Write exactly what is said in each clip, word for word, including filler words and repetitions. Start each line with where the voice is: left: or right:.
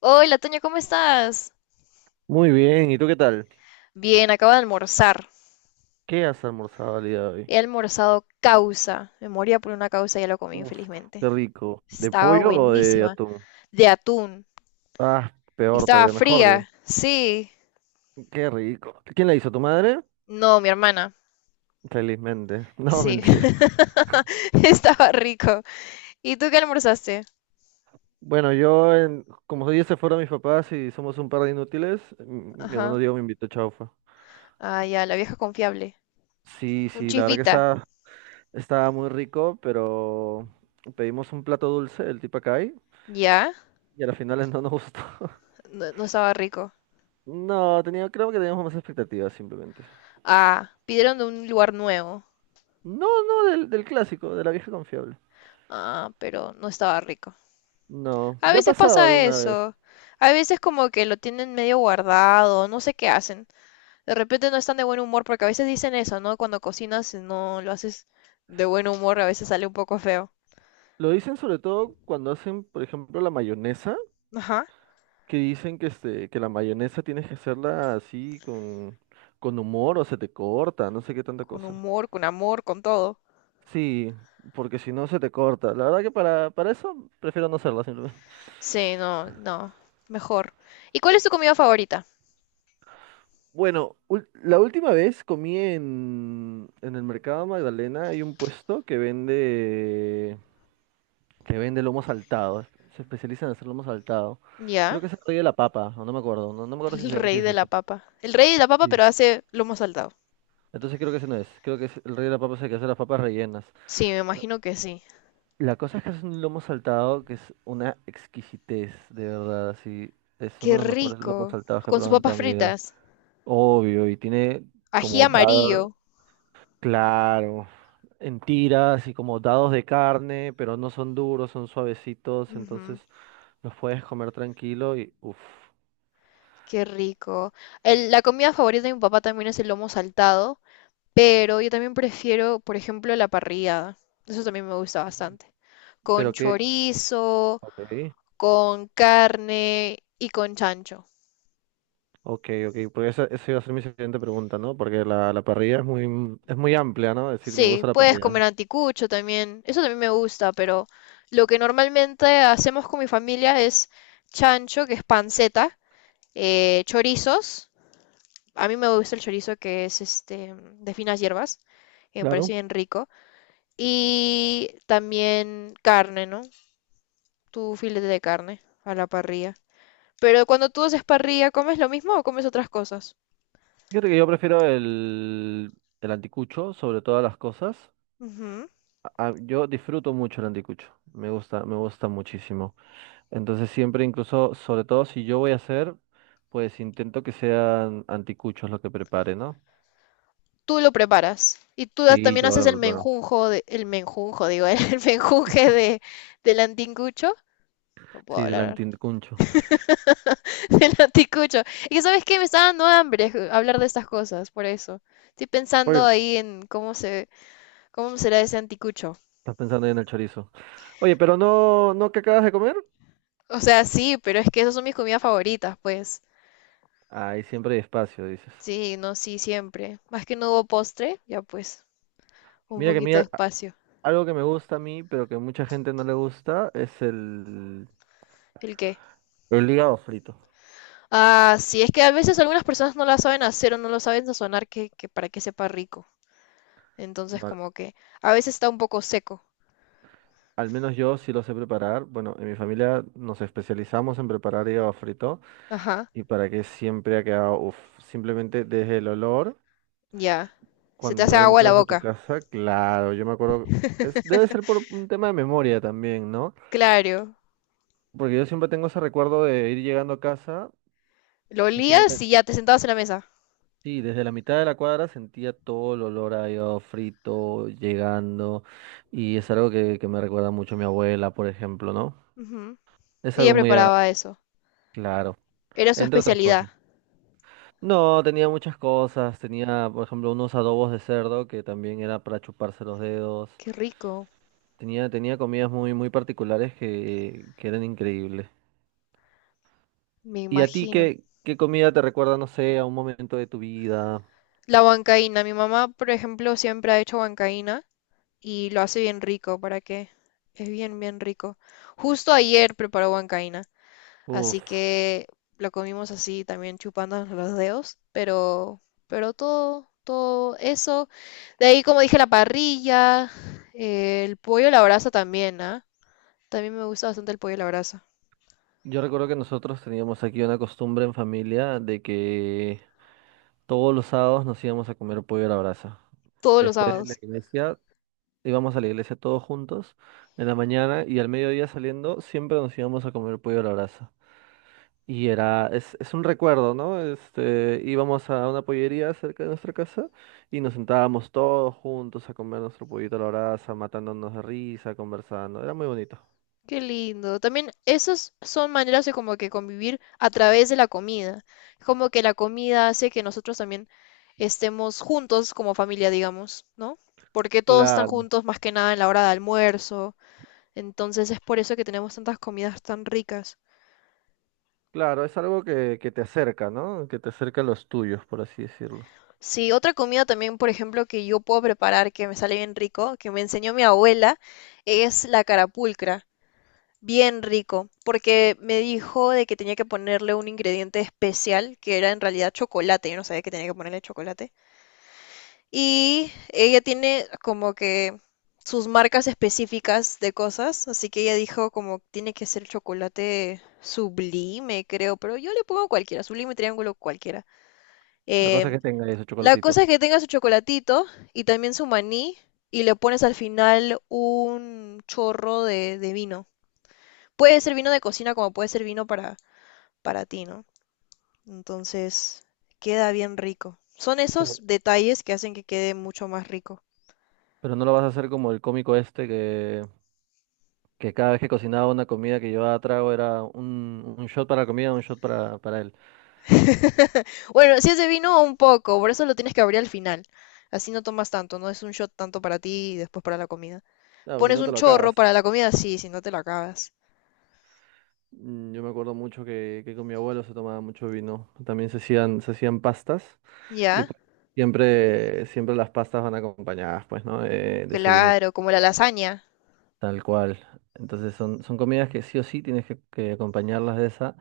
left: Hola, Toño, ¿cómo estás?
right: Muy bien, ¿y tú qué tal?
left: Bien, acabo de almorzar.
right: ¿Qué has almorzado el día de hoy?
left: He almorzado causa. Me moría por una causa y ya lo comí,
right: Uf,
left: felizmente.
right: qué rico. ¿De
left: Estaba
right: pollo o de
left: buenísima.
right: atún?
left: De atún.
right: Ah,
left: Y
right: peor
left: estaba
right: todavía, mejor digo.
left: fría. Sí.
right: Qué rico. ¿Quién la hizo? ¿Tu madre?
left: No, mi hermana.
right: Felizmente. No,
left: Sí.
right: mentira.
left: Estaba rico. ¿Y tú qué almorzaste?
right: Bueno, yo, en- como ya se fueron mis papás y somos un par de inútiles, m- mi
left: Ajá.
right: hermano Diego me invitó chaufa.
left: Ah, ya, la vieja confiable.
right: Sí,
left: Un
right: sí, la verdad que
left: chisvita.
right: estaba, estaba muy rico, pero pedimos un plato dulce, el tipacay,
left: ¿Ya?
right: y a las finales no nos gustó.
left: No, no estaba rico.
right: No, tenía, creo que teníamos más expectativas simplemente.
left: Ah, pidieron de un lugar nuevo.
right: No, no, del, del clásico, de la vieja confiable.
left: Ah, pero no estaba rico.
right: No,
left: A
right: ya ha
left: veces
right: pasado
left: pasa
right: alguna vez.
left: eso. A veces como que lo tienen medio guardado, no sé qué hacen. De repente no están de buen humor porque a veces dicen eso, ¿no? Cuando cocinas, si no lo haces de buen humor, a veces sale un poco feo.
right: Lo dicen sobre todo cuando hacen, por ejemplo, la mayonesa,
left: Ajá.
right: que dicen que, este, que la mayonesa tienes que hacerla así con, con humor o se te corta, no sé qué tanta
left: Con
right: cosa.
left: humor, con amor, con todo.
right: Sí, porque si no se te corta. La verdad que para, para eso prefiero no hacerla simplemente.
left: Sí, no, no. Mejor. ¿Y cuál es tu comida favorita?
right: Bueno, ul- la última vez comí en, en el mercado Magdalena, hay un puesto que vende que vende lomo saltado. Se especializa en hacer lomo saltado.
left: Ya,
right: Creo que es el rey de la papa, o no me acuerdo. No, no me acuerdo si,
left: el
right: sea- si
left: rey
right: es
left: de la
right: ese.
left: papa. El rey de la papa,
right: Sí.
left: pero hace lomo saltado.
right: Entonces creo que ese no es. Creo que es el rey de la papa es el que hace las papas rellenas.
left: Sí, me
right: Pero
left: imagino que sí.
right: la cosa es que es un lomo saltado que es una exquisitez, de verdad. Así, es uno
left: Qué
right: de los mejores lomos
left: rico.
right: saltados que he
left: Con sus
right: probado en
left: papas
right: toda mi vida.
left: fritas.
right: Obvio, y tiene
left: Ají
right: como
left: amarillo.
right: dados, claro, en tiras y como dados de carne, pero no son duros, son suavecitos.
left: Ujú.
right: Entonces los puedes comer tranquilo y uff.
left: Qué rico. El- la comida favorita de mi papá también es el lomo saltado, pero yo también prefiero, por ejemplo, la parrillada. Eso también me gusta bastante. Con
right: Pero qué,
left: chorizo,
right: ok,
left: con carne y con chancho.
right: ok, ok, porque esa, esa iba a ser mi siguiente pregunta, ¿no? Porque la, la parrilla es muy, es muy amplia, ¿no? Es decir, me
left: Sí,
right: gusta la
left: puedes
right: parrilla.
left: comer anticucho también. Eso también me gusta, pero lo que normalmente hacemos con mi familia es chancho, que es panceta, eh, chorizos. A mí me gusta el chorizo que es este de finas hierbas, que me parece
right: Claro.
left: bien rico. Y también carne, ¿no? Tu filete de carne a la parrilla. Pero cuando tú haces parrilla, ¿comes lo mismo o comes otras cosas?
right: Fíjate que yo prefiero el, el anticucho sobre todas las cosas.
left: Ujú.
right: A- a- yo disfruto mucho el anticucho, me gusta, me gusta muchísimo. Entonces siempre, incluso, sobre todo si yo voy a hacer, pues intento que sean anticuchos lo que prepare, ¿no?
left: Tú lo preparas. Y tú das-
right: Sí,
left: también
right: yo
left: haces
right: lo
left: el
right: preparo.
left: menjunjo, de- el menjunjo, digo, el menjunje de, del antincucho. No puedo
right: Sí, del
left: hablar ahora.
right: anticucho.
left: Del anticucho. Y que, sabes qué, me está dando hambre ju- hablar de estas cosas, por eso. Estoy pensando
right: Oye,
left: ahí en cómo se, cómo será ese anticucho.
right: estás pensando ahí en el chorizo. Oye, pero no, ¿no que acabas de comer?
left: O sea, sí, pero es que esas son mis comidas favoritas, pues.
right: Ahí siempre hay espacio, dices.
left: Sí, no, sí, siempre. Más que no hubo postre, ya pues, un
right: Mira que
left: poquito de
right: mira, a-
left: espacio.
right: algo que me gusta a mí, pero que a mucha gente no le gusta, es el,
left: ¿El qué?
right: el hígado frito.
left: Ah, sí, es que a veces algunas personas no la saben hacer o no lo saben sazonar que, que para que sepa rico. Entonces,
right: No, al
left: como que a veces está un poco seco.
right: al menos yo sí lo sé preparar. Bueno, en mi familia nos especializamos en preparar hígado frito
left: Ajá,
right: y para que siempre ha quedado, uf, simplemente desde el olor,
left: ya. Se te hace
right: cuando
left: agua la
right: entras a tu
left: boca.
right: casa, claro, yo me acuerdo, es, debe ser por un tema de memoria también, ¿no?
left: Claro.
right: Porque yo siempre tengo ese recuerdo de ir llegando a casa
left: Lo
right: y creo que
left: olías y ya te sentabas en la mesa.
right: sí, desde la mitad de la cuadra sentía todo el olor a hígado frito llegando y es algo que, que me recuerda mucho a mi abuela, por ejemplo, ¿no?
left: Ujú.
right: Es
left: Ella
right: algo muy
left: preparaba
right: agradable,
left: eso.
right: claro,
left: Era su
right: entre otras
left: especialidad.
right: cosas. No, tenía muchas cosas, tenía, por ejemplo, unos adobos de cerdo que también era para chuparse los dedos.
left: Qué rico,
right: Tenía, tenía comidas muy, muy particulares que, que eran increíbles.
left: me
right: ¿Y a ti
left: imagino.
right: qué, qué comida te recuerda, no sé, a un momento de tu vida?
left: La huancaína. Mi mamá, por ejemplo, siempre ha hecho huancaína y lo hace bien rico, ¿para qué? Es bien, bien rico. Justo ayer preparó huancaína, así
right: Uf.
left: que lo comimos así también chupándonos los dedos, pero, pero todo, todo eso. De ahí, como dije, la parrilla, eh, el pollo a la brasa también, ¿ah? También me gusta bastante el pollo a la brasa,
right: Yo recuerdo que nosotros teníamos aquí una costumbre en familia de que todos los sábados nos íbamos a comer pollo a la brasa.
left: todos los
right: Después de la
left: sábados.
right: iglesia, íbamos a la iglesia todos juntos en la mañana y al mediodía saliendo siempre nos íbamos a comer pollo a la brasa. Y era, es, es un recuerdo, ¿no? Este, íbamos a una pollería cerca de nuestra casa y nos sentábamos todos juntos a comer nuestro pollito a la brasa, matándonos de risa, conversando. Era muy bonito.
left: Qué lindo. También esas son maneras de como que convivir a través de la comida. Como que la comida hace que nosotros también estemos juntos como familia, digamos, ¿no? Porque todos están
right: Claro.
left: juntos más que nada en la hora de almuerzo. Entonces es por eso que tenemos tantas comidas tan ricas.
right: Claro, es algo que, que te acerca, ¿no? Que te acerca a los tuyos, por así decirlo.
left: Sí, otra comida también, por ejemplo, que yo puedo preparar, que me sale bien rico, que me enseñó mi abuela, es la carapulcra. Bien rico, porque me dijo de que tenía que ponerle un ingrediente especial, que era en realidad chocolate, yo no sabía que tenía que ponerle chocolate. Y ella tiene como que sus marcas específicas de cosas, así que ella dijo como tiene que ser chocolate Sublime, creo, pero yo le pongo cualquiera, Sublime, Triángulo, cualquiera.
right: La cosa es
left: Eh,
right: que tenga ese
left: la cosa es
right: chocolatito.
left: que tenga su chocolatito y también su maní y le pones al final un chorro de, de vino. Puede ser vino de cocina como puede ser vino para para ti, ¿no? Entonces, queda bien rico. Son esos
right: Pero,
left: detalles que hacen que quede mucho más rico.
right: pero no lo vas a hacer como el cómico este que, que cada vez que cocinaba una comida que llevaba trago era un, un shot para la comida, un shot para, para él.
left: Bueno, si es de vino, un poco, por eso lo tienes que abrir al final. Así no tomas tanto, no es un shot tanto para ti y después para la comida.
right: Claro, si
left: Pones
right: no
left: un
right: te lo
left: chorro
right: acabas.
left: para la comida, sí, si no te lo acabas.
right: Mm, yo me acuerdo mucho que, que con mi abuelo se tomaba mucho vino. También se hacían, se hacían pastas y
left: ¿Ya?
right: pues siempre, siempre las pastas van acompañadas, pues, ¿no? De, de su vinito.
left: Claro, como la lasaña.
right: Tal cual. Entonces son, son comidas que sí o sí tienes que, que acompañarlas de esa.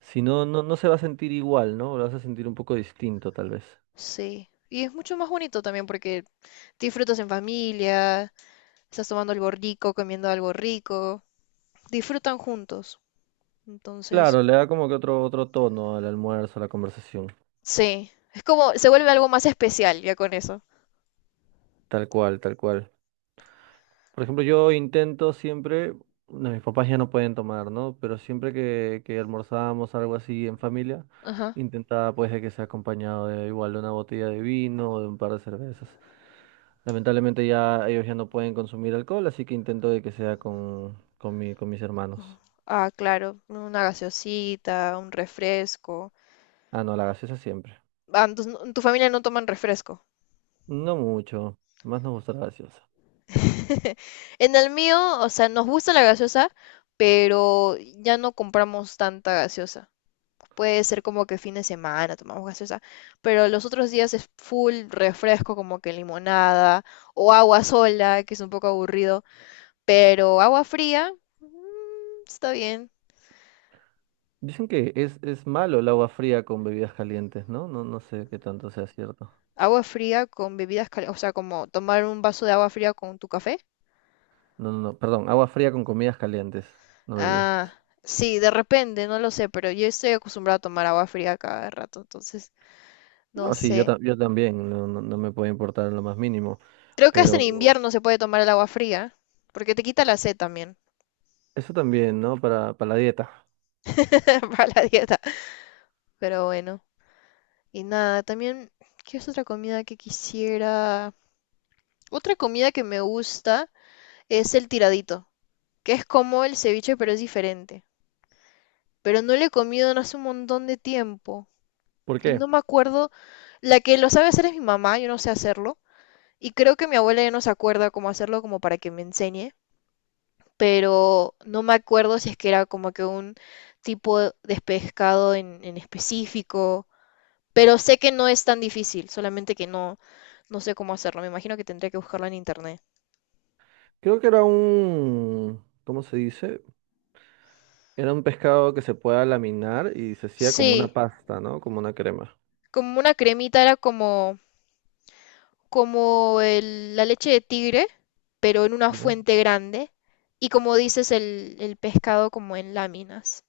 right: Si no, no, no se va a sentir igual, ¿no? Lo vas a sentir un poco distinto, tal vez.
left: Sí. Y es mucho más bonito también porque disfrutas en familia, estás tomando algo rico, comiendo algo rico, disfrutan juntos. Entonces,
right: Claro, le da como que otro, otro tono al almuerzo, a la conversación.
left: sí, es como, se vuelve algo más especial ya con eso.
right: Tal cual, tal cual. Por ejemplo, yo intento siempre, no, mis papás ya no pueden tomar, ¿no? Pero siempre que, que almorzábamos algo así en familia,
left: Ajá.
right: intentaba pues de que sea acompañado de igual de una botella de vino o de un par de cervezas. Lamentablemente ya ellos ya no pueden consumir alcohol, así que intento de que sea con, con mi, con mis
left: Ujú.
right: hermanos.
left: Ah, claro, una gaseosita, un refresco.
right: Ah, no, la gaseosa siempre.
left: Ah, entonces no- en tu familia no toman refresco.
right: No mucho, más nos gusta la gaseosa.
left: En el mío, o sea, nos gusta la gaseosa, pero ya no compramos tanta gaseosa. Puede ser como que fin de semana tomamos gaseosa, pero los otros días es full refresco, como que limonada o agua sola, que es un poco aburrido, pero agua fría, mm, está bien.
right: Dicen que es, es malo el agua fría con bebidas calientes, ¿no? No, no sé qué tanto sea cierto.
left: Agua fría con bebidas calientes, o sea, como tomar un vaso de agua fría con tu café.
right: No, no, no, perdón, agua fría con comidas calientes, no bebidas.
left: Ah, sí, de repente, no lo sé, pero yo estoy acostumbrada a tomar agua fría cada rato, entonces, no
right: No, sí, yo,
left: sé.
right: ta- yo también, no, no, no me puede importar en lo más mínimo,
left: Creo que hasta en
right: pero
left: invierno se puede tomar el agua fría, porque te quita la sed también
right: eso también, ¿no? Para, para la dieta.
left: para la dieta. Pero bueno, y nada, también, ¿qué es otra comida que quisiera? Otra comida que me gusta es el tiradito, que es como el ceviche, pero es diferente. Pero no lo he comido en hace un montón de tiempo.
right: ¿Por
left: Y
right: qué?
left: no me acuerdo, la que lo sabe hacer es mi mamá, yo no sé hacerlo. Y creo que mi abuela ya no se acuerda cómo hacerlo como para que me enseñe, pero no me acuerdo si es que era como que un tipo de pescado en, en específico. Pero sé que no es tan difícil, solamente que no, no sé cómo hacerlo. Me imagino que tendría que buscarlo en internet.
right: Creo que era un, ¿cómo se dice? Era un pescado que se pueda laminar y se hacía como una
left: Sí,
right: pasta, ¿no? Como una crema.
left: como una cremita era como, como el- la leche de tigre, pero en una
right: Ya.
left: fuente grande. Y como dices, el, el pescado como en láminas.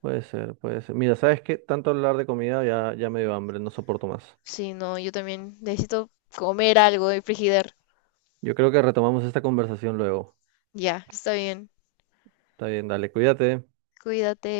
right: Puede ser, puede ser. Mira, ¿sabes qué? Tanto hablar de comida ya, ya me dio hambre, no soporto más.
left: Sí, no, yo también necesito comer algo de Frigidaire.
right: Yo creo que retomamos esta conversación luego.
left: Ya, está bien.
right: Está bien, dale, cuídate.
left: Cuídate.